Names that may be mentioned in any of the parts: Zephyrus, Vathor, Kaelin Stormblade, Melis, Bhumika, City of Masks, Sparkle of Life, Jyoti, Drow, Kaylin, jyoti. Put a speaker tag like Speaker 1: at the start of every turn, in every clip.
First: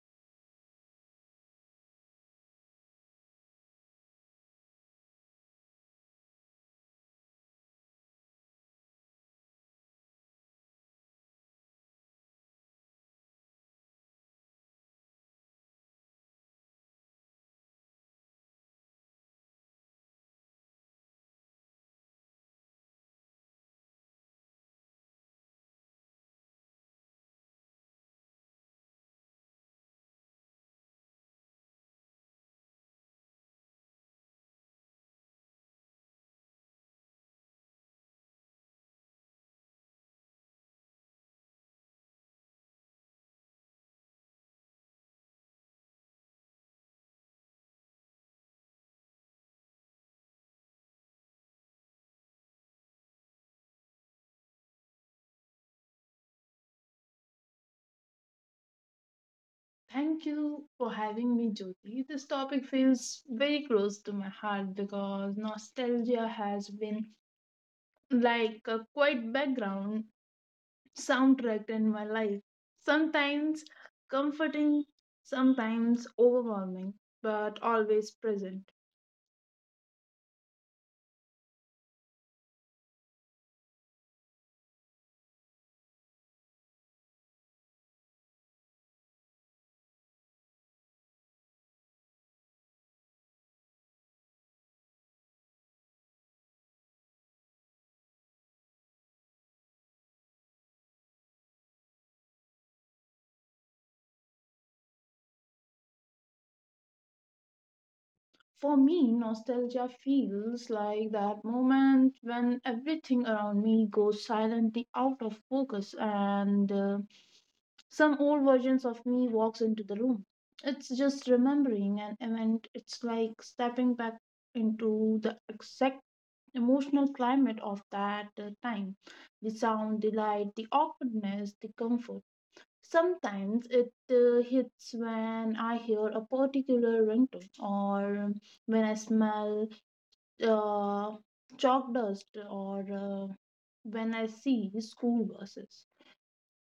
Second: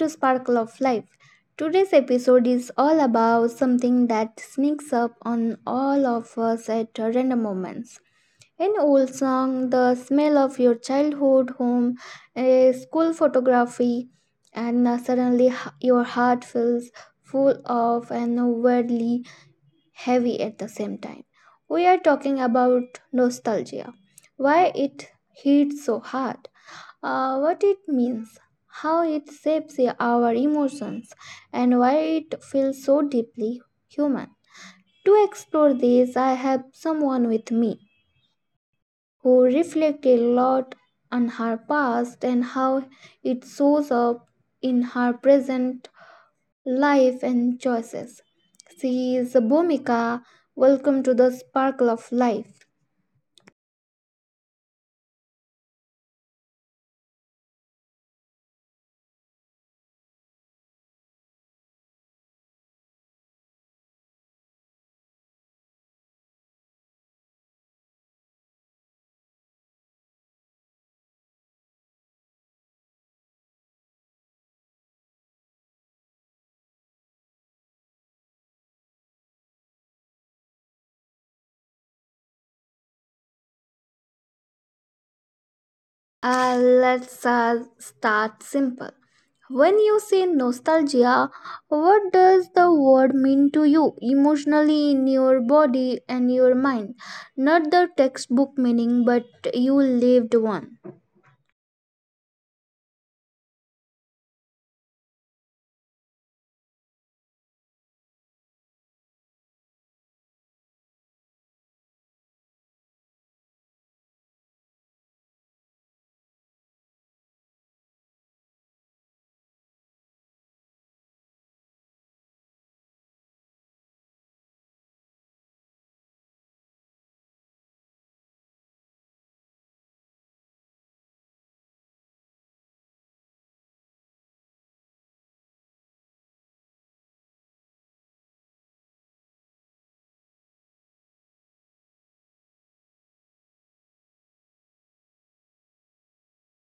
Speaker 1: to Sparkle of Life. Today's episode is all about something that sneaks up on all of us at random moments. An old song, the smell of your childhood home, a school photography, and suddenly your heart feels full of and weirdly heavy at the same time. We are talking about nostalgia, why it hits so hard, what it means, how it shapes our emotions, and why it feels so deeply human. To explore this, I have someone with me who reflected a lot on her past and how it shows up in her present life and choices. She is Bhumika. Welcome to the Sparkle of Life.
Speaker 2: Thank you for having me, Jyoti. This topic feels very close to my heart because nostalgia has been like a quiet background soundtrack in my life. Sometimes comforting, sometimes overwhelming, but always present.
Speaker 1: Let's start simple. When you say nostalgia, what does the word mean to you emotionally in your body and your mind? Not the textbook meaning, but you lived one.
Speaker 2: For me, nostalgia feels like that moment when everything around me goes silently out of focus and some old versions of me walks into the room. It's just remembering an event. It's like stepping back into the exact emotional climate of that time. The sound, the light, the awkwardness, the comfort. Sometimes it hits when I hear a particular ringtone or when I smell uh, chalk dust or when I see school buses.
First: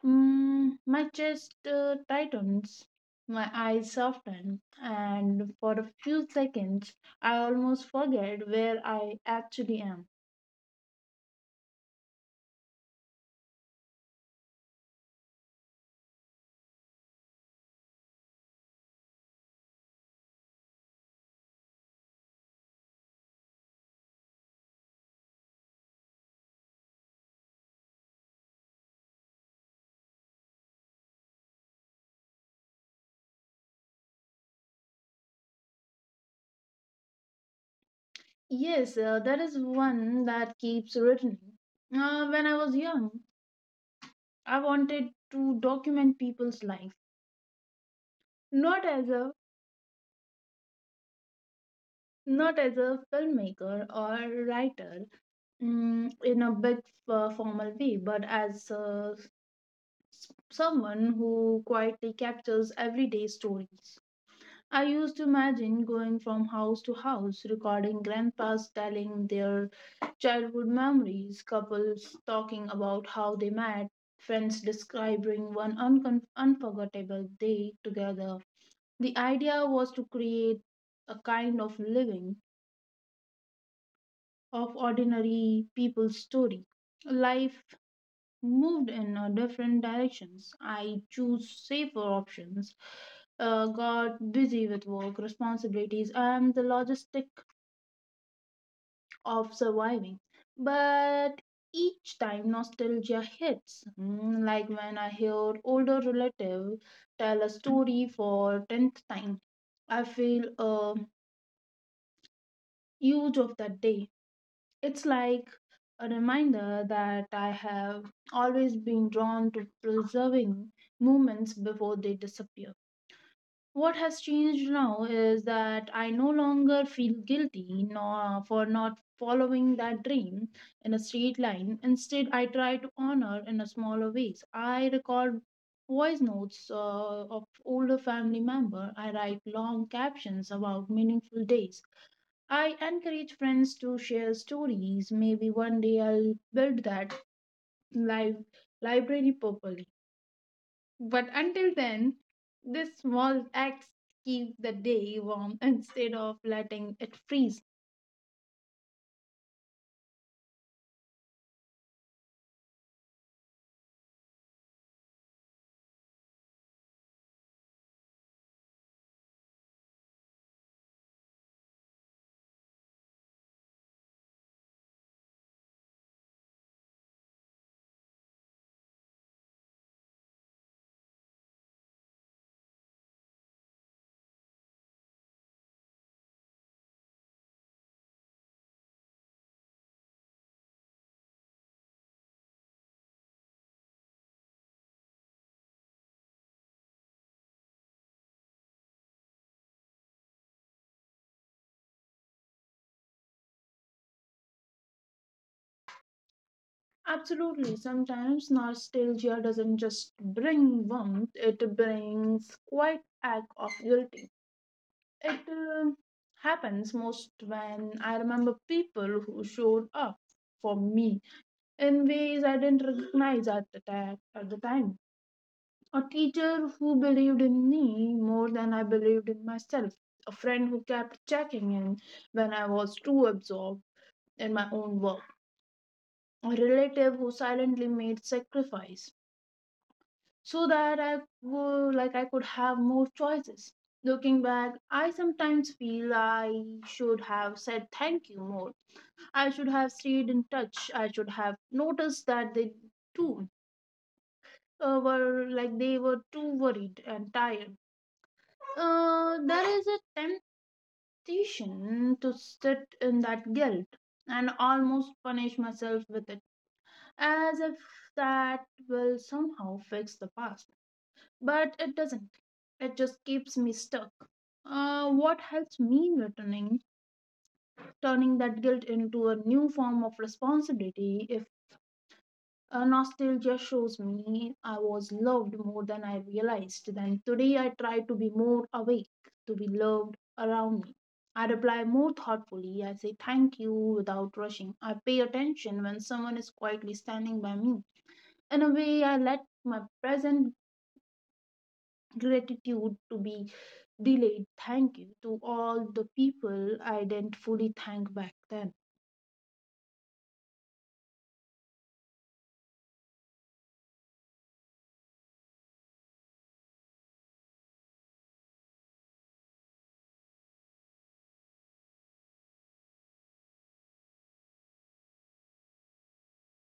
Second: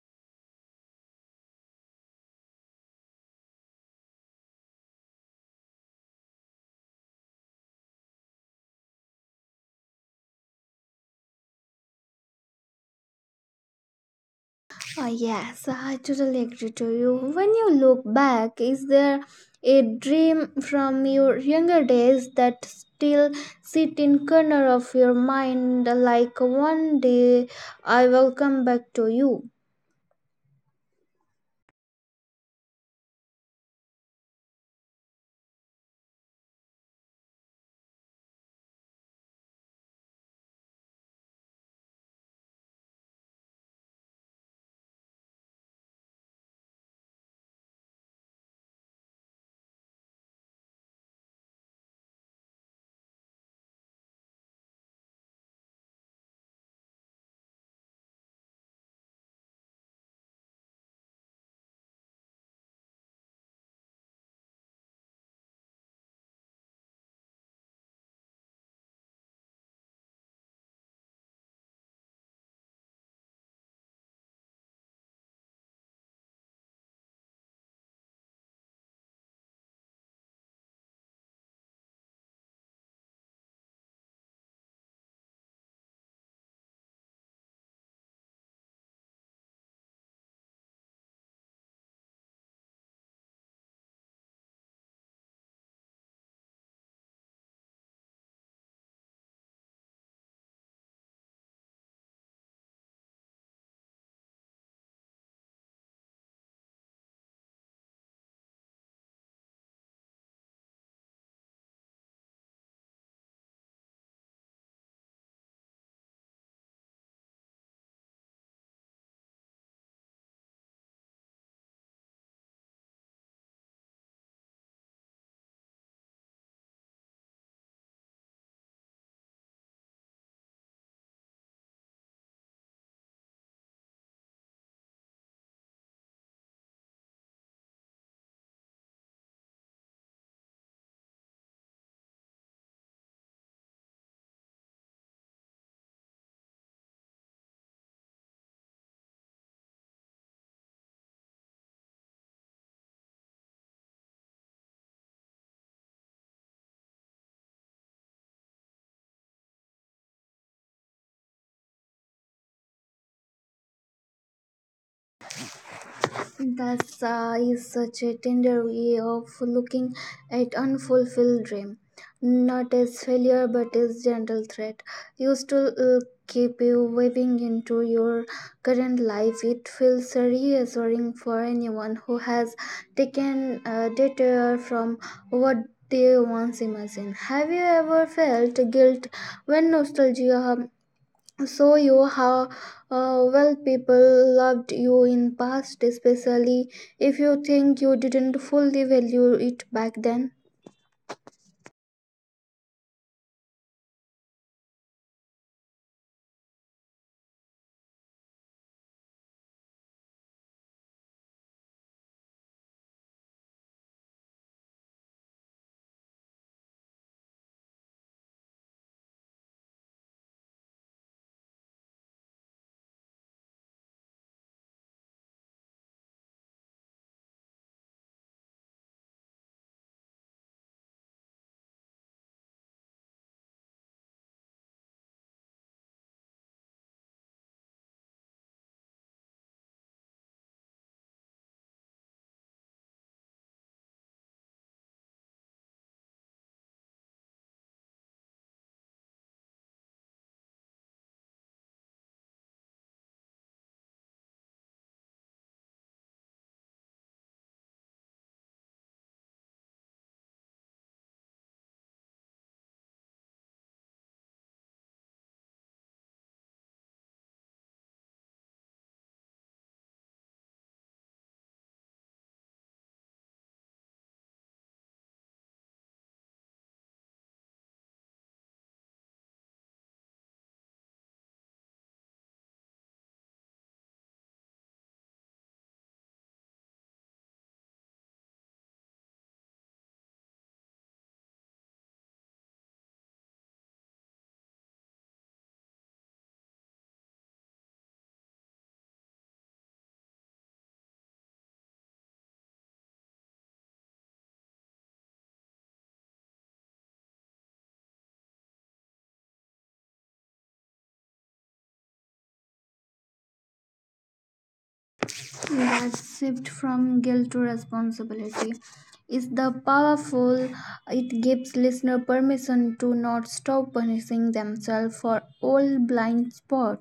Speaker 2: My chest tightens, my eyes soften, and for a few seconds, I almost forget where I actually am.
Speaker 1: Yes, I totally agree to you. When you look back, is there a dream from your younger days that still sit in corner of your mind like one day I will come back to you?
Speaker 2: Yes, that is one that keeps returning. When I was young, I wanted to document people's life, not as a not as a filmmaker or writer, in a big formal way, but as a someone who quietly captures everyday stories. I used to imagine going from house to house, recording grandpas telling their childhood memories, couples talking about how they met, friends describing one uncon unforgettable day together. The idea was to create a kind of living of ordinary people's story, life moved in different directions. I choose safer options, got busy with work responsibilities and the logistic of surviving. But each time nostalgia hits, like when I hear older relative tell a story for tenth time, I feel a huge of that day. It's like a reminder that I have always been drawn to preserving moments before they disappear. What has changed now is that I no longer feel guilty nor for not following that dream in a straight line. Instead, I try to honor in a smaller ways. I record voice notes of older family member. I write long captions about meaningful days. I encourage friends to share stories. Maybe one day I'll build that live library properly. But until then, this small acts keep the day warm instead of letting it freeze.
Speaker 1: That is such a tender way of looking at unfulfilled dream, not as failure but as gentle threat. You still keep you weaving into your current life. It feels reassuring for anyone who has taken a detour from what they once imagined. Have you ever felt guilt when nostalgia so you how well people loved you in past, especially if you think you didn't fully value it back then?
Speaker 2: Absolutely. Sometimes nostalgia doesn't just bring warmth, it brings quite act of guilty. It happens most when I remember people who showed up for me in ways I didn't recognize at the time. A teacher who believed in me more than I believed in myself. A friend who kept checking in when I was too absorbed in my own work. A relative who silently made sacrifice so that I would, like I could have more choices. Looking back, I sometimes feel I should have said thank you more. I should have stayed in touch. I should have noticed that they too were like they were too worried and tired. There is a temptation to sit in that guilt and almost punish myself with it, as if that will somehow fix the past. But it doesn't. It just keeps me stuck. What helps me turning that guilt into a new form of responsibility, if nostalgia shows me I was loved more than I realized. Then today I try to be more awake, to be loved around me. I reply more thoughtfully. I say thank you without rushing. I pay attention when someone is quietly standing by me. In a way, I let my present gratitude to be delayed. Thank you to all the people I didn't fully thank back then.
Speaker 1: That shift from guilt to responsibility is the powerful. It gives listener permission to not stop punishing themselves for old blind spot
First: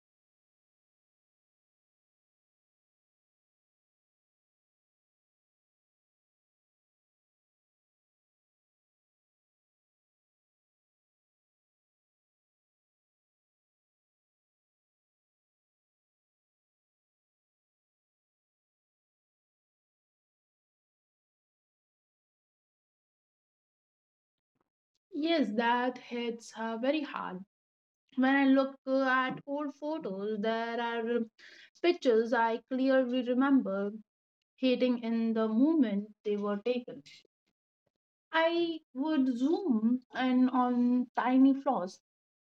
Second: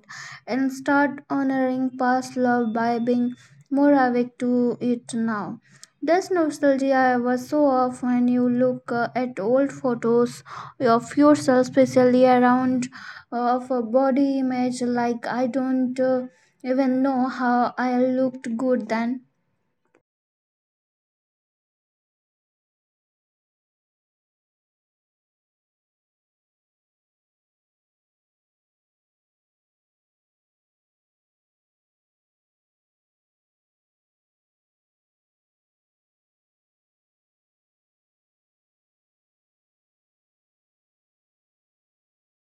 Speaker 1: and start honoring past love by being more awake to it now. Does nostalgia ever show up when you look at old photos of yourself, especially around of a body image, like I don't even know how I looked good then.
Speaker 2: Yes, that hits her very hard when I look at old photos, there are pictures I clearly remember hating in the moment they were taken. I would zoom in on tiny flaws,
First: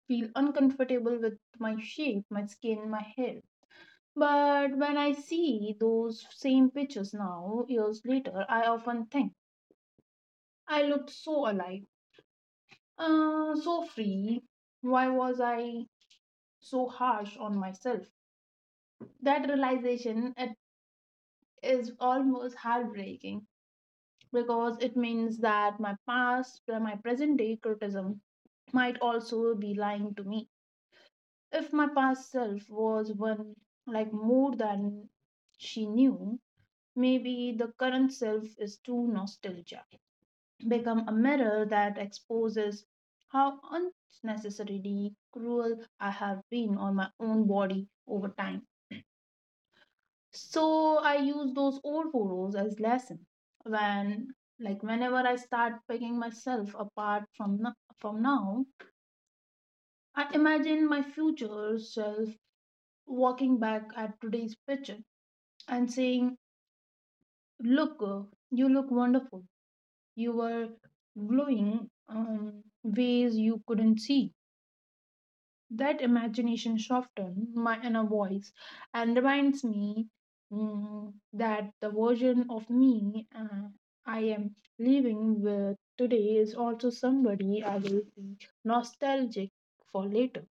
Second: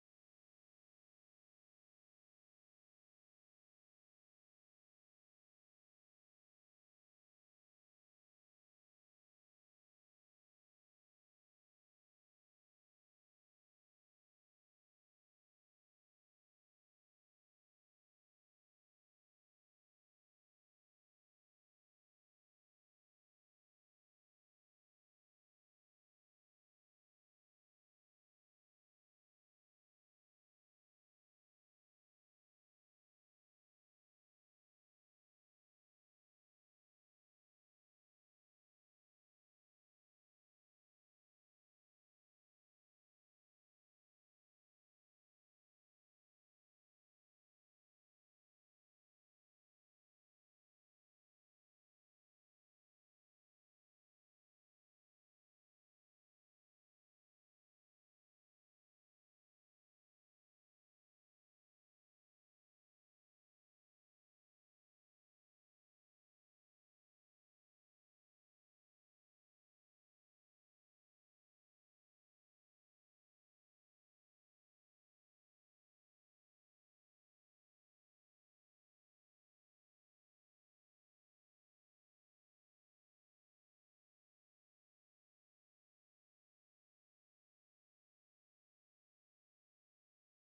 Speaker 2: feel uncomfortable with my shape, my skin, my hair. But when I see those same pictures now, years later, I often think I looked so alive, so free. Why was I so harsh on myself? That realization, it is almost heartbreaking because it means that my past, my present day criticism might also be lying to me. If my past self was one like more than she knew, maybe the current self is too nostalgic, become a mirror that exposes how unnecessarily cruel I have been on my own body over time. So I use those old photos as lesson when whenever I start picking myself apart from no- from now. I imagine my future self walking back at today's picture and saying, look girl, you look wonderful. You were glowing ways you couldn't see. That imagination softened my inner voice and reminds me that the version of me I am living with today is also somebody I will be nostalgic for later.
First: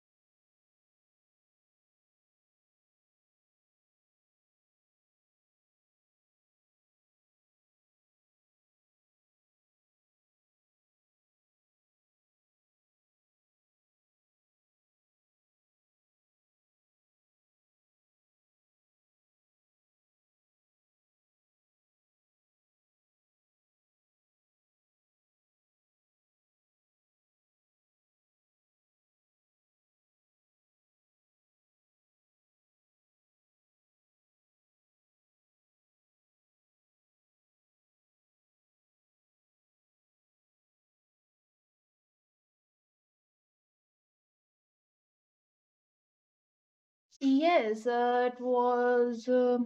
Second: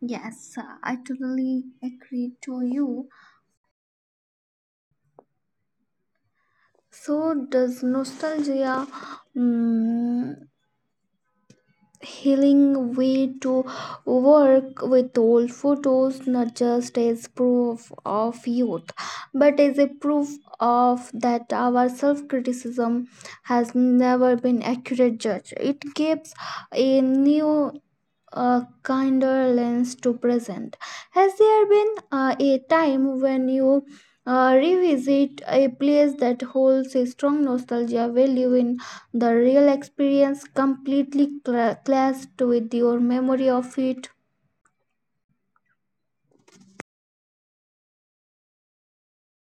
Speaker 1: Yes, I totally agree to you. So, does nostalgia, mm, healing way to work with old photos, not just as proof of youth, but as a proof of that our self criticism has never been accurate judge? It gives a new a kinder lens to present. Has there been a time when you revisit a place that holds a strong nostalgia value in the real experience, completely clashed with your memory of it?
Speaker 2: Yes, it was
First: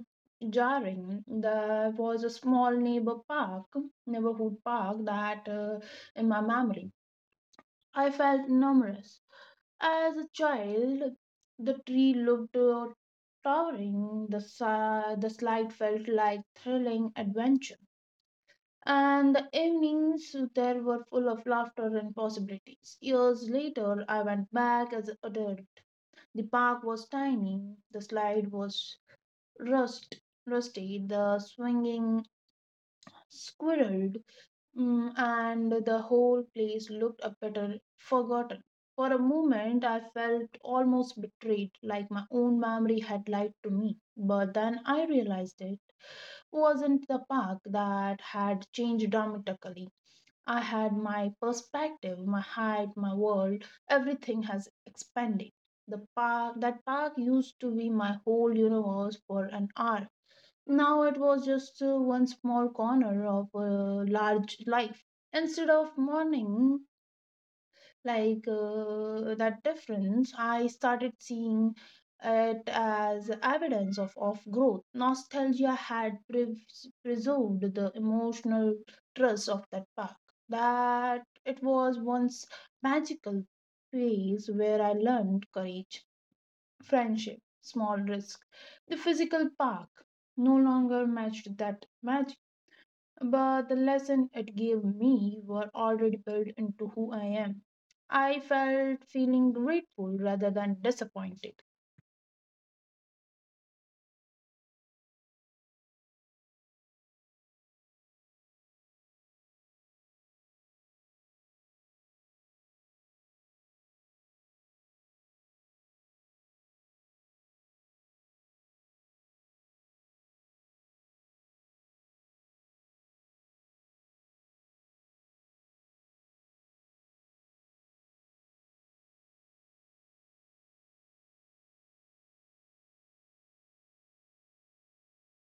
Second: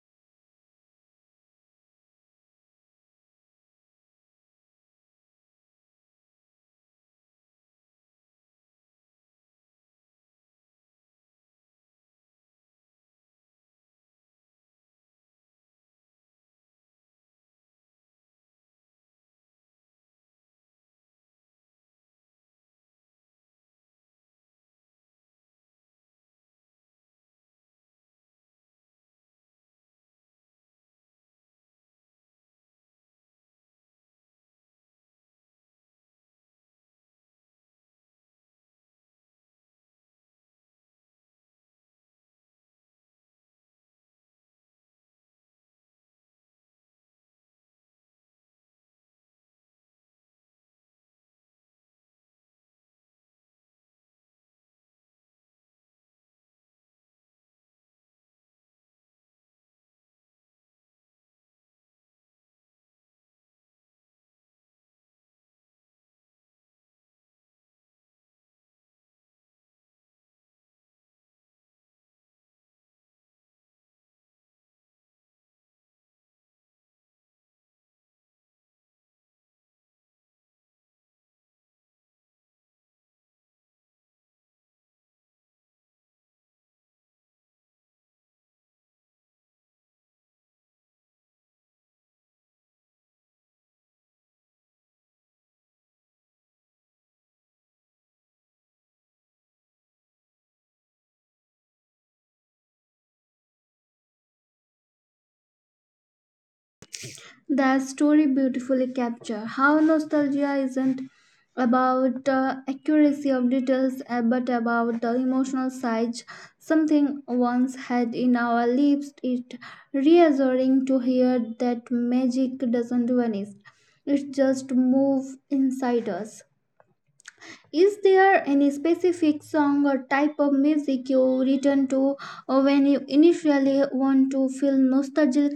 Speaker 2: jarring. There was a small neighborhood park that in my memory, I felt numerous. As a child, the tree looked towering, the slide felt like thrilling adventure. And the evenings there were full of laughter and possibilities. Years later, I went back as an adult. The park was tiny, the slide was rust, rusty, the swinging squirrel. And the whole place looked a better forgotten. For a moment, I felt almost betrayed, like my own memory had lied to me. But then I realized it wasn't the park that had changed dramatically. I had my perspective, my height, my world, everything has expanded. That park used to be my whole universe for an hour. Now it was just one small corner of a large life. Instead of mourning that difference, I started seeing it as evidence of growth. Nostalgia had preserved the emotional trust of that park, that it was once magical place where I learned courage friendship, small risk. The physical park no longer matched that magic, but the lesson it gave me were already built into who I am. I felt feeling grateful rather than disappointed.
Speaker 1: That story beautifully captures how nostalgia isn't about the accuracy of details, but about the emotional side something once had in our lives. It reassuring to hear that magic doesn't vanish, it just moves inside us. Is there any specific song or type of music you return to when you initially want to feel nostalgic?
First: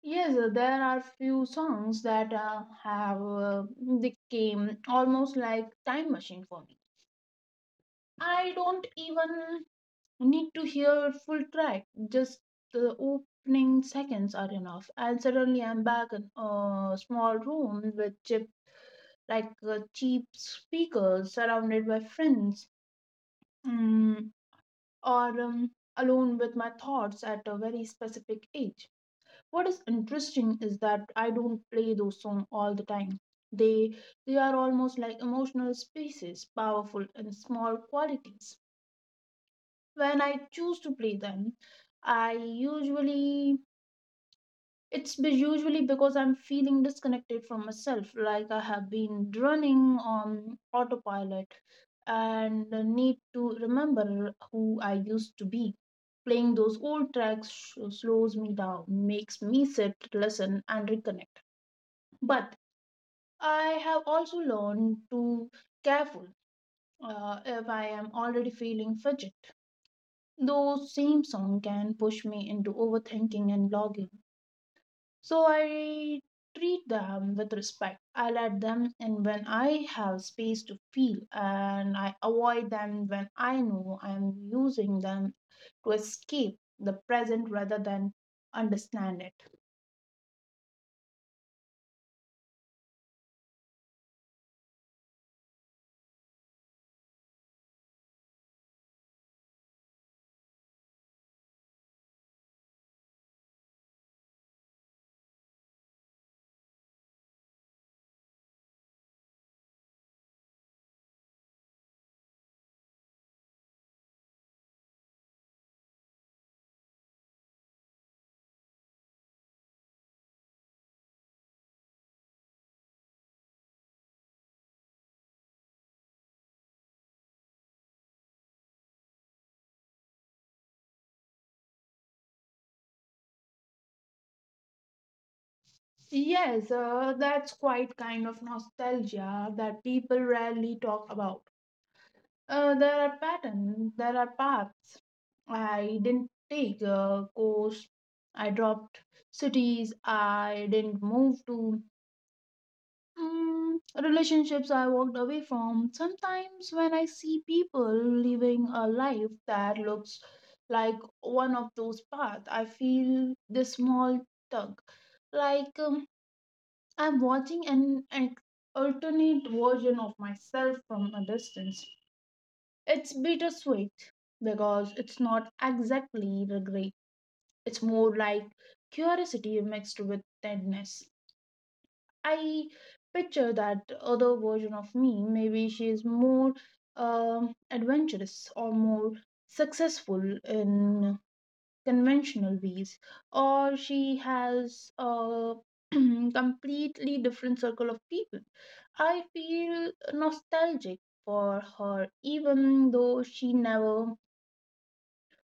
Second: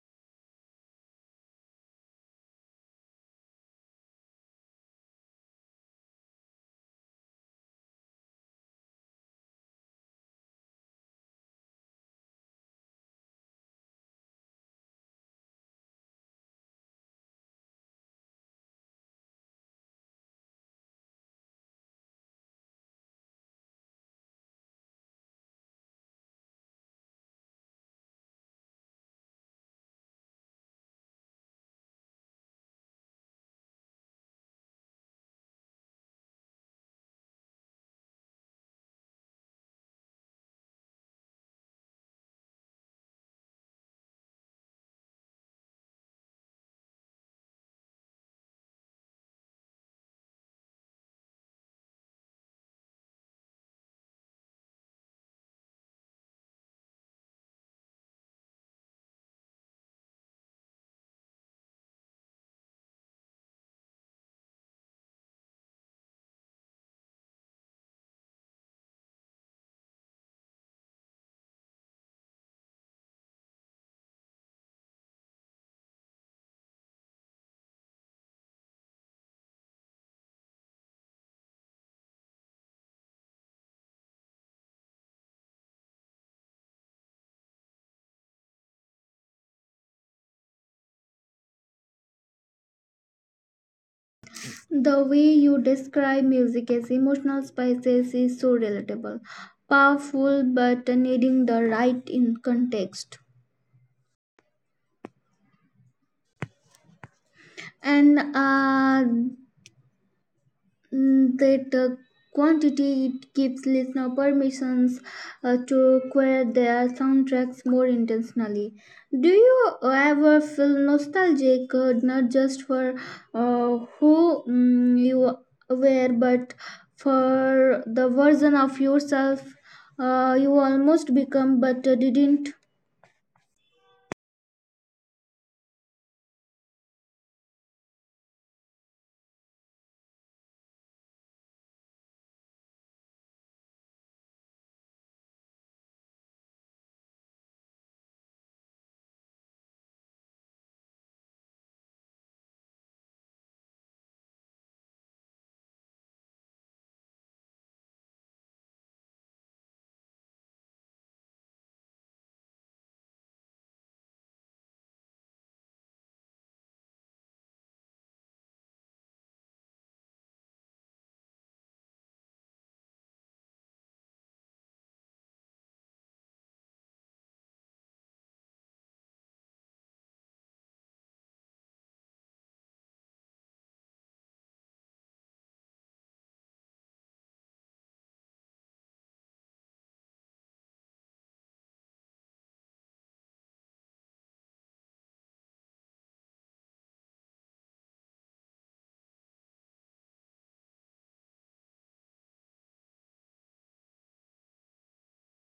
Speaker 2: Yes, there are few songs that have they came almost like time machine for me. I don't even I need to hear full track. Just the opening seconds are enough, and suddenly I'm back in a small room with cheap, cheap speakers, surrounded by friends, mm, or alone with my thoughts at a very specific age. What is interesting is that I don't play those songs all the time. They they are almost like emotional spaces, powerful and small qualities. When I choose to play them, I usually it's usually because I'm feeling disconnected from myself, like I have been running on autopilot and need to remember who I used to be. Playing those old tracks slows me down, makes me sit, listen, and reconnect. But I have also learned to careful if I am already feeling fidget. Those same song can push me into overthinking and blogging. So I treat them with respect. I let them in when I have space to feel and I avoid them when I know I am using them to escape the present rather than understand it.
Speaker 1: The way you describe music as emotional spices is so relatable, powerful, but needing the right in context. And Mm, that quantity it gives listener permissions to acquire their soundtracks more intentionally. Do you ever feel nostalgic, not just for who you were, but for the version of yourself you almost become but didn't?
Speaker 2: Yes, that's quite kind of nostalgia that people rarely talk about. There are patterns, there are paths. I didn't take a course, I dropped cities, I didn't move to mm, relationships I walked away from. Sometimes when I see people living a life that looks like one of those paths, I feel this small tug. Like I'm watching an alternate version of myself from a distance. It's bittersweet because it's not exactly regret. It's more like curiosity mixed with tenderness. I picture that other version of me. Maybe she is more adventurous or more successful in conventional ways, or she has a completely different circle of people. I feel nostalgic for her, even though she never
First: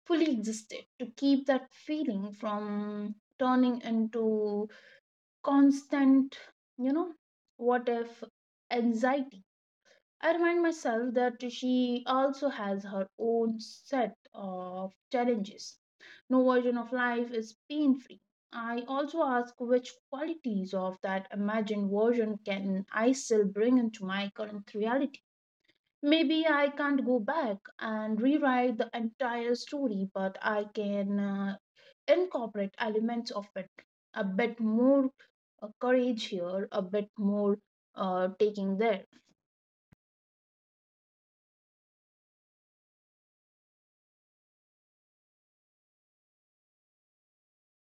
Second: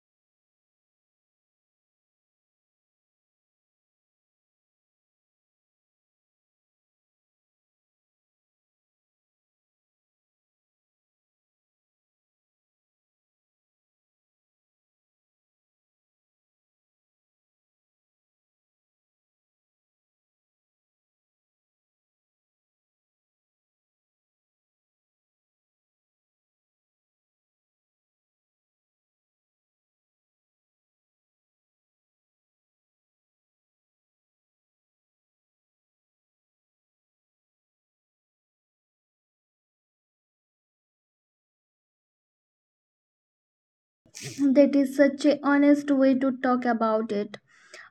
Speaker 2: fully existed. To keep that feeling from turning into constant, you know, what if anxiety. I remind myself that she also has her own set of challenges. No version of life is pain free. I also ask which qualities of that imagined version can I still bring into my current reality? Maybe I can't go back and rewrite the entire story, but I can incorporate elements of it. A bit more courage here, a bit more taking there.
Speaker 1: That is such a honest way to talk about it.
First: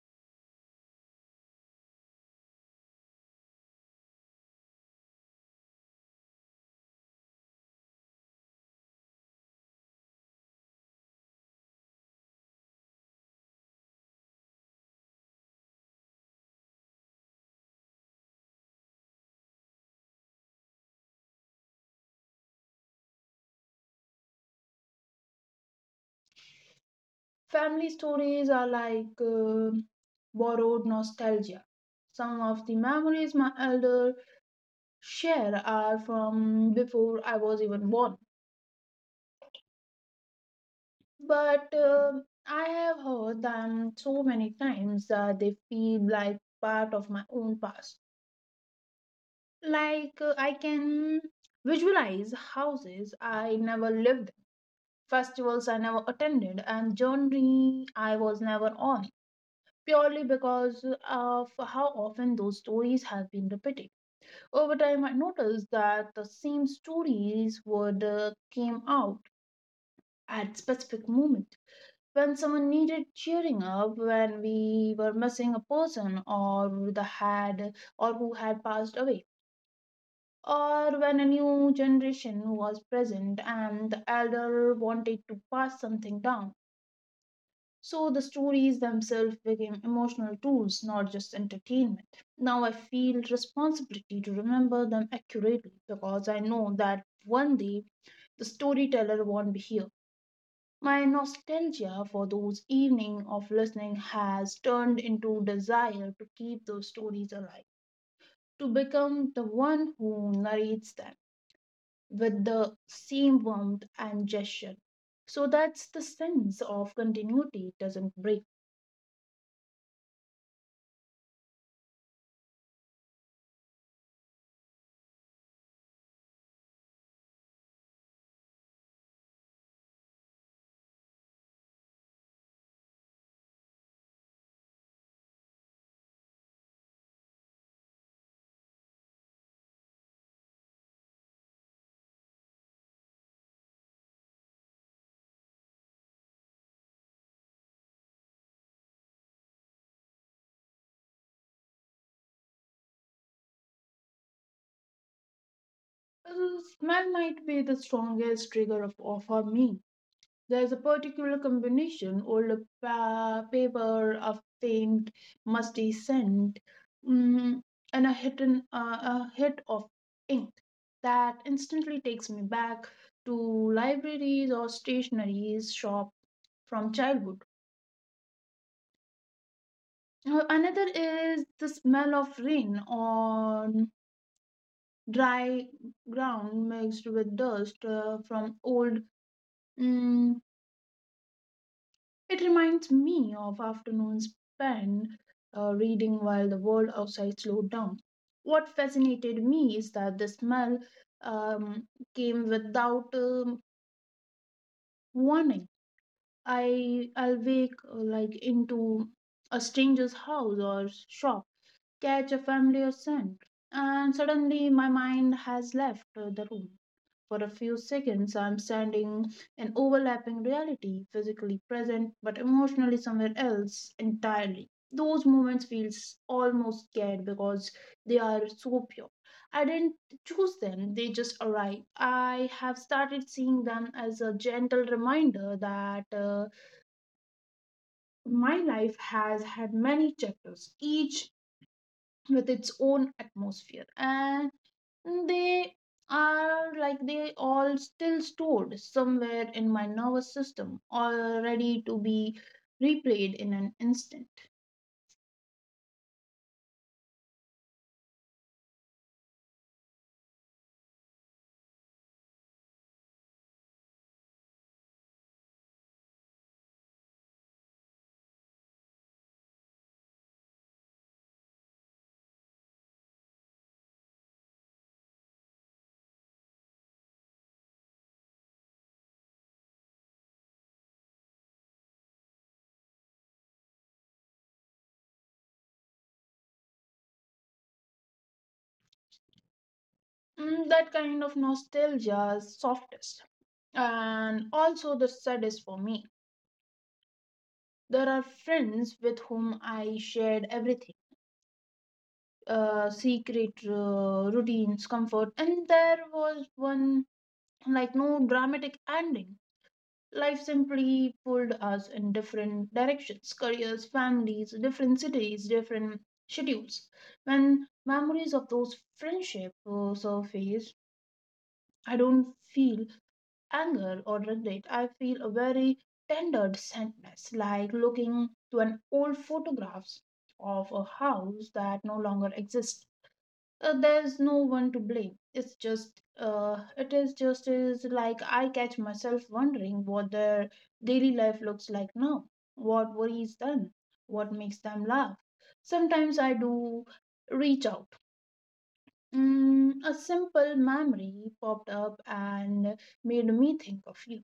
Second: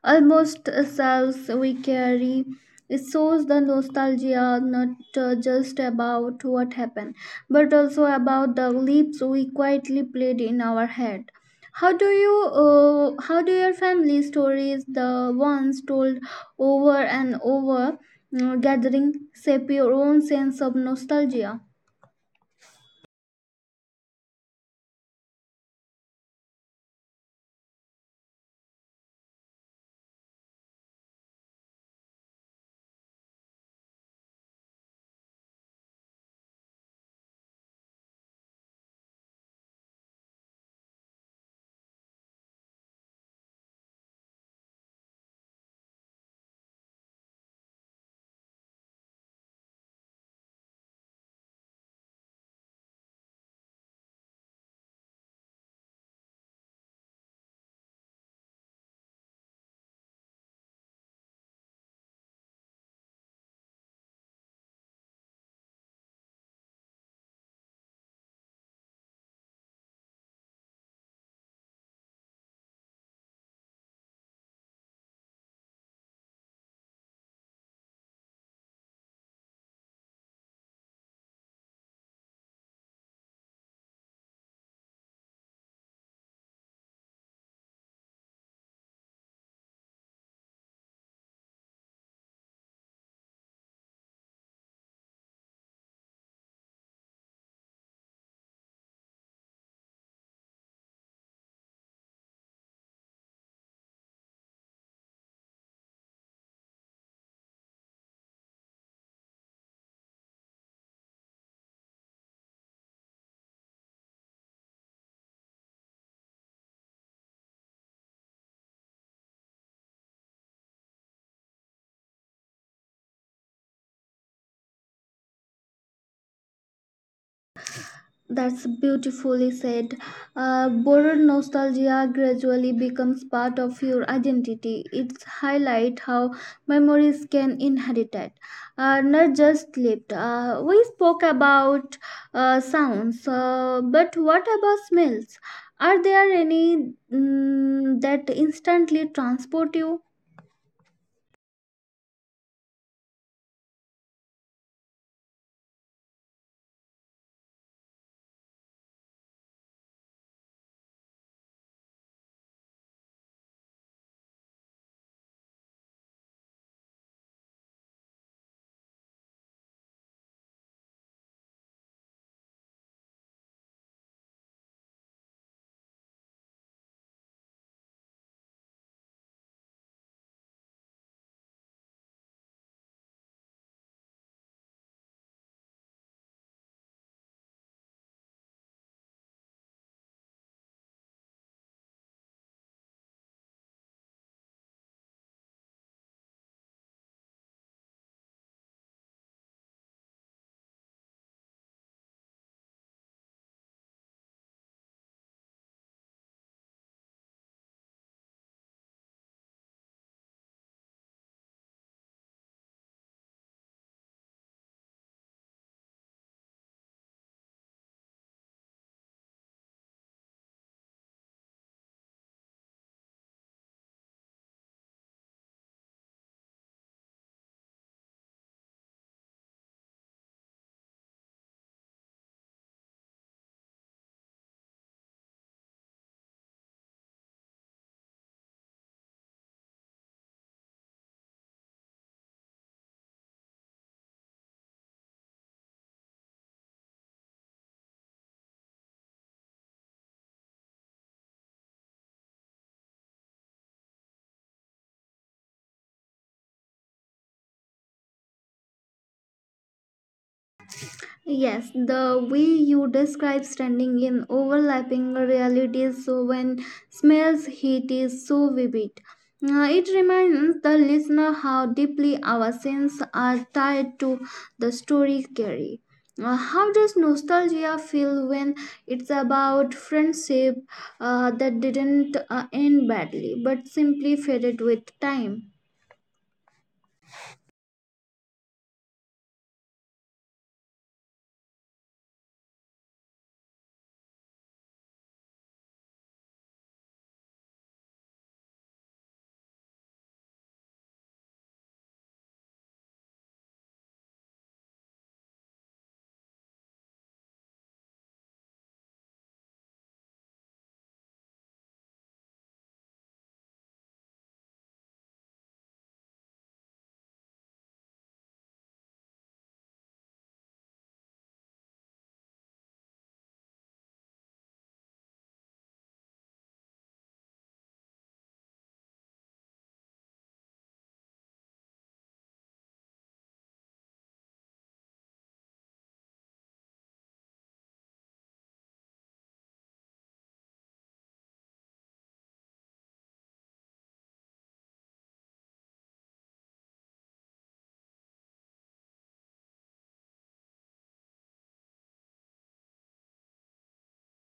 Speaker 1: Almost selves we carry. It shows the nostalgia not just about what happened, but also about the leaps we quietly played in our head. How do you, how do your family stories, the ones told over and over, gathering, shape your own sense of nostalgia?
Speaker 2: Family stories are like borrowed nostalgia. Some of the memories my elder share are from before I was even born. But I have heard them so many times that they feel like part of my own past. Like I can visualize houses I never lived in, festivals I never attended, and journey I was never on. Purely because of how often those stories have been repeated. Over time, I noticed that the same stories would came out at specific moments when someone needed cheering up, when we were missing a person or the had or who had passed away, or when a new generation was present and the elder wanted to pass something down. So the stories themselves became emotional tools, not just entertainment. Now I feel responsibility to remember them accurately because I know that one day the storyteller won't be here. My nostalgia for those evenings of listening has turned into desire to keep those stories alive, to become the one who narrates them with the same warmth and gesture, so that the sense of continuity doesn't break.
Speaker 1: That's beautifully said. Boron nostalgia gradually becomes part of your identity. It's highlight how memories can inherit it, not just lived. We spoke about sounds, but what about smells? Are there any that instantly transport you?
Speaker 2: Uh, Smell might be the strongest trigger of for me. There's a particular combination old paper, a faint, musty scent, mm, and a hit of ink that instantly takes me back to libraries or stationery's shop from childhood. Another is the smell of rain on dry ground mixed with dust from old, mm, it reminds me of afternoons spent reading while the world outside slowed down. What fascinated me is that the smell um, came without warning. I'll wake like into a stranger's house or shop, catch a familiar scent, and suddenly my mind has left the room. For a few seconds, I'm standing in overlapping reality, physically present but emotionally somewhere else entirely. Those moments feels almost scared because they are so pure. I didn't choose them, they just arrived. I have started seeing them as a gentle reminder that my life has had many chapters, each with its own atmosphere, and they are like they all still stored somewhere in my nervous system, all ready to be replayed in an instant.
Speaker 1: Yes, the way you describe standing in overlapping realities so when smells heat is so vivid. It reminds the listener how deeply our sins are tied to the story carry. How does nostalgia feel when it's about friendship that didn't end badly but simply faded with time?
Speaker 2: Mm, that kind of nostalgia is softest and also the saddest for me. There are friends with whom I shared everything, secret, routines, comfort, and there was one, like, no dramatic ending. Life simply pulled us in different directions, careers, families, different cities, different schedules. When memories of those friendships surface, I don't feel anger or regret. I feel a very tender sadness, like looking to an old photographs of a house that no longer exists. There's no one to blame, it's just it is just is, like I catch myself wondering what their daily life looks like now, what worries them, what makes them laugh. Sometimes I do reach out. Mm, a simple memory popped up and made me think of you.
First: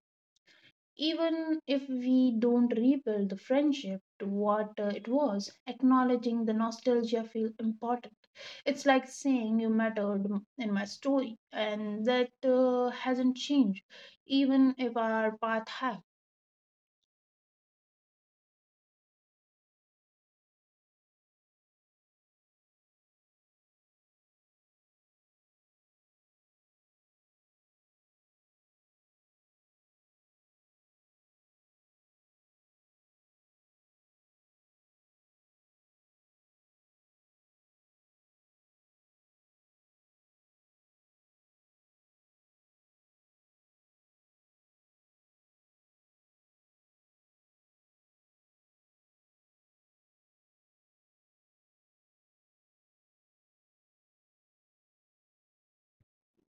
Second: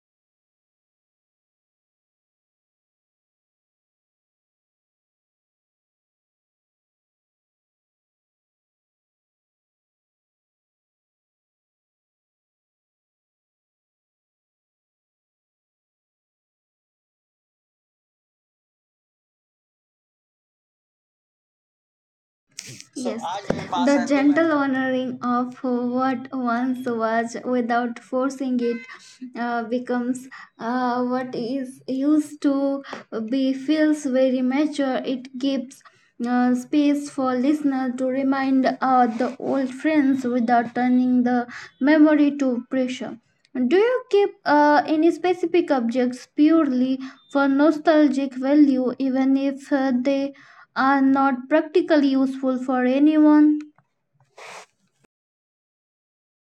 Speaker 2: Even if we don't rebuild the friendship to what it was, acknowledging the nostalgia feels important. It's like saying you mattered in my story, and that hasn't changed, even if our path have.
Speaker 1: So yes, आज हम बात the करने वाली gentle honoring of what once was without forcing it becomes what is used to be feels very mature. It gives space for listener to remind the old friends without turning the memory to pressure. Do you keep any specific objects purely for nostalgic value, even if they are not practically useful for anyone?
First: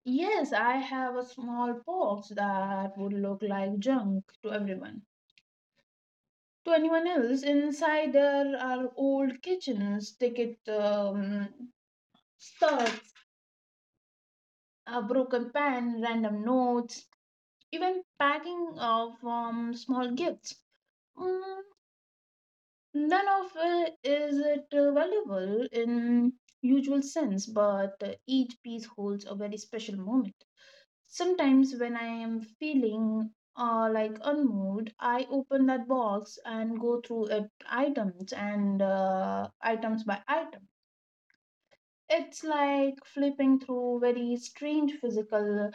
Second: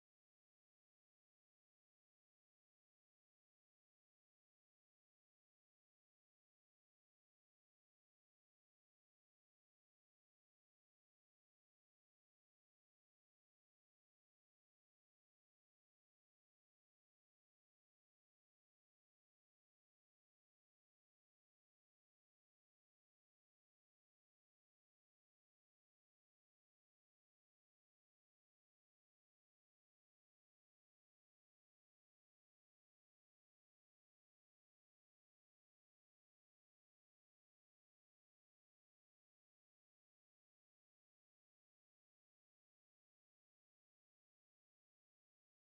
Speaker 2: Yes, I have a small box that would look like junk to everyone. To anyone else, inside there are old kitchens, ticket studs, a broken pen, random notes, even packing of small gifts. Mm, none of it valuable in usual sense, but each piece holds a very special moment. Sometimes when I am feeling like unmoved, I open that box and go through it items and items by item. It's like flipping through very strange physical,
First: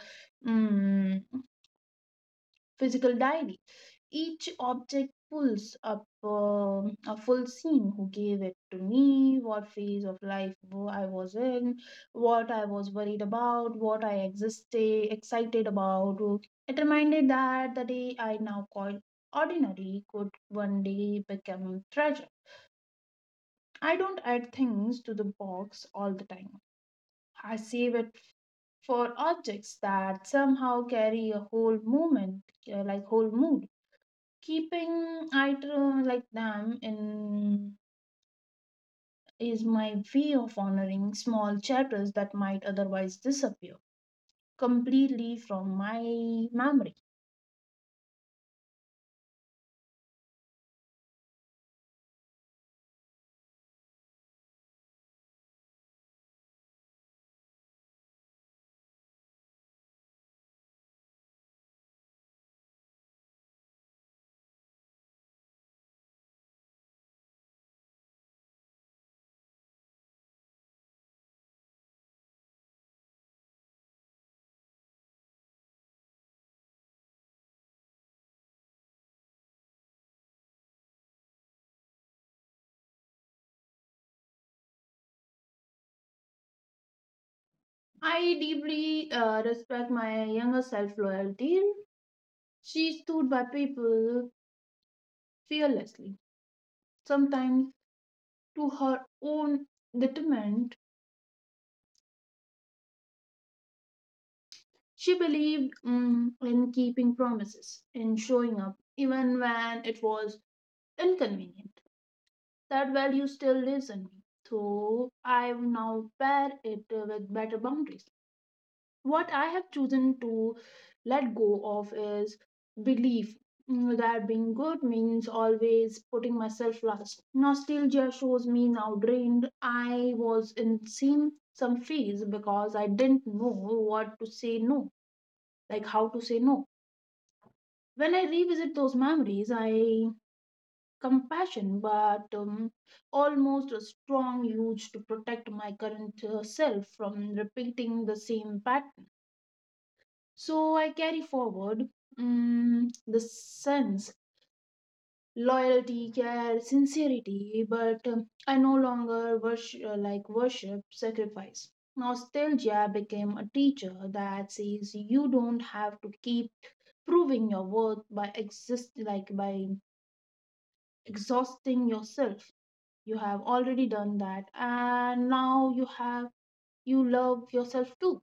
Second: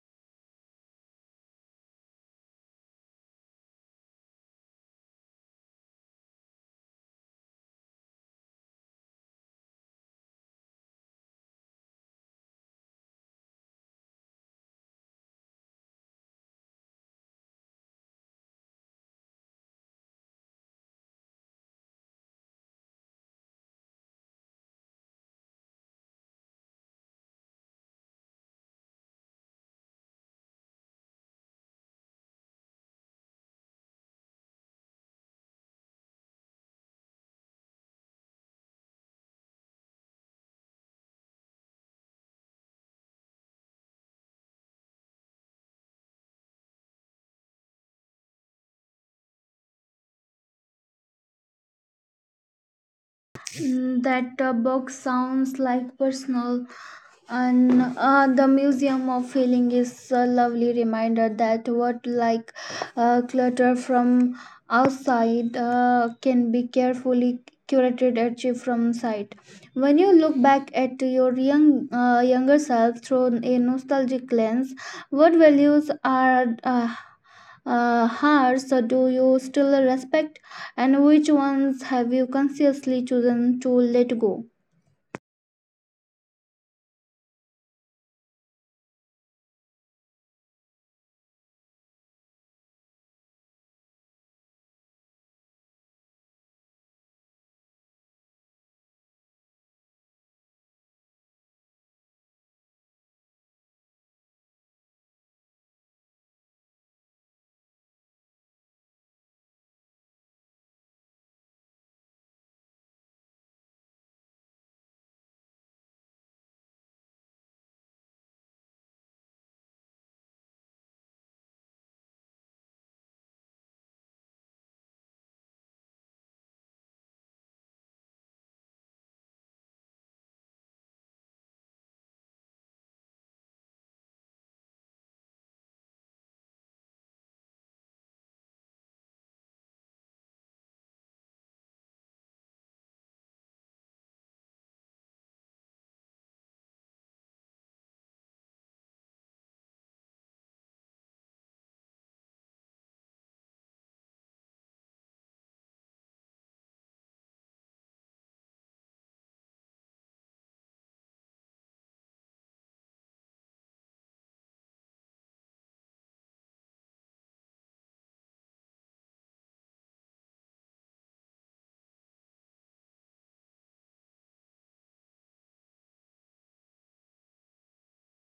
Speaker 2: mm, physical diary. Each object pulls up a full scene, who gave it to me, what phase of life I was in, what I was worried about, excited about. It reminded that the day I now call ordinary could one day become treasure. I don't add things to the box all the time. I save it for objects that somehow carry a whole moment, like whole mood. Keeping items like them in is my way of honoring small chapters that might otherwise disappear completely from my memory.
Speaker 1: That box sounds like personal, and the Museum of Feeling is a lovely reminder that what like clutter from outside can be carefully curated achieved from sight. When you look back at your younger self through a nostalgic lens, what values are hers so do you still respect, and which ones have you consciously chosen to let go?
Speaker 2: I deeply respect my younger self loyalty. She stood by people fearlessly, sometimes to her own detriment. She believed, mm, in keeping promises, in showing up, even when it was inconvenient. That value still lives in me, though I've now paired it with better boundaries. What I have chosen to let go of is belief, mm, that being good means always putting myself last. Nostalgia shows me now drained I was in same some phase because I didn't know what to say no, like how to say no. When I revisit those memories, I compassion, but almost a strong urge to protect my current self from repeating the same pattern. So I carry forward, mm, the sense loyalty, care, sincerity, but I no longer worship, like worship sacrifice. Nostalgia became a teacher that says you don't have to keep proving your worth by exist like by exhausting yourself. You have already done that and now you have, you love yourself too.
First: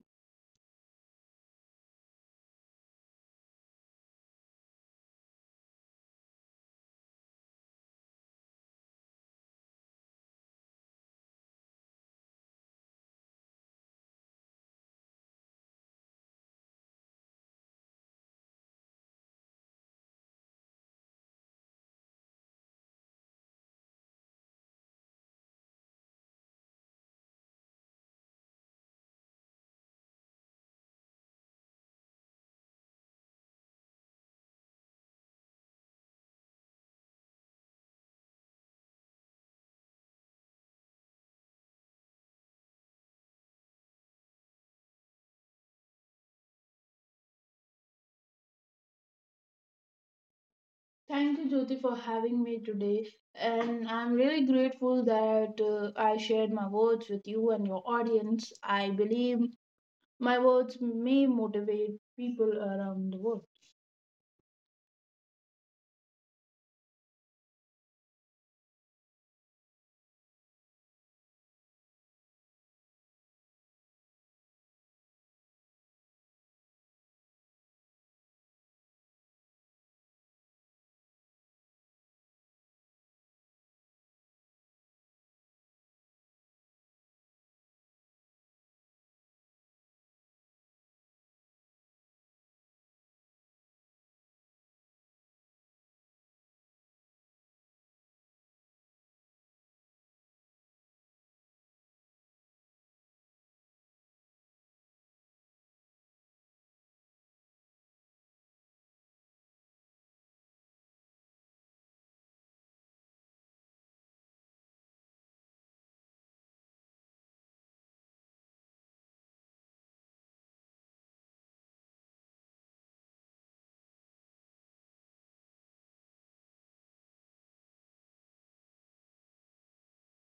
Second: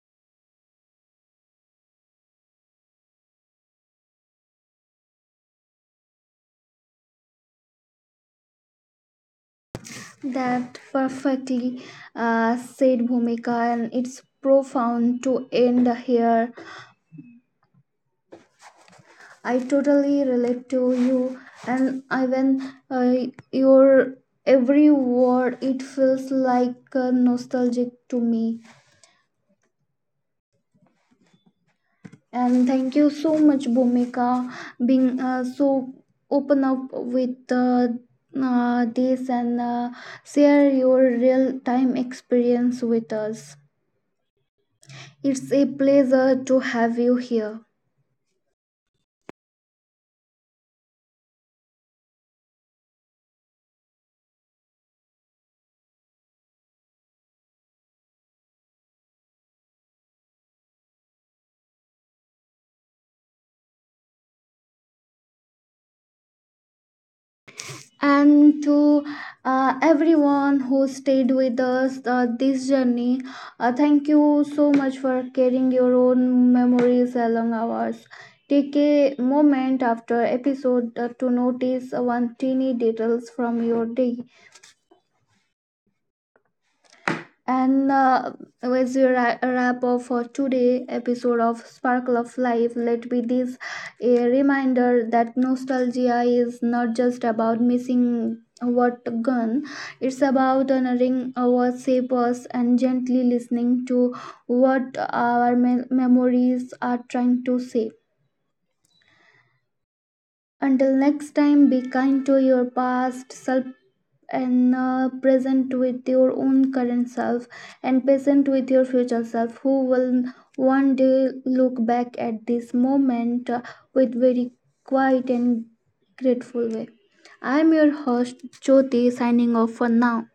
Speaker 1: That perfectly said, Bhumika, and it's profound to end here. I totally relate to you, and even uh, your every word, it feels like nostalgic to me. And thank you so much, Bhumika, being so open up with this and share your real time experience with us. It's a pleasure to have you here.
Speaker 2: Thank you, Jyoti, for having me today, and I'm really grateful that I shared my words with you and your audience. I believe my words may motivate people around the world.
Speaker 1: And to everyone who stayed with us this journey, thank you so much for carrying your own memories along ours. Take a moment after episode to notice one tiny details from your day. And As we wrap up for today episode of Sparkle of Life, let be this a reminder that nostalgia is not just about missing what gone; it's about honoring our shapers and gently listening to what our memories are trying to say. Until next time, be kind to your past self and present with your own current self and patient with your future self who will one day look back at this moment with very quiet and grateful way. I am your host Jyoti, signing off for now.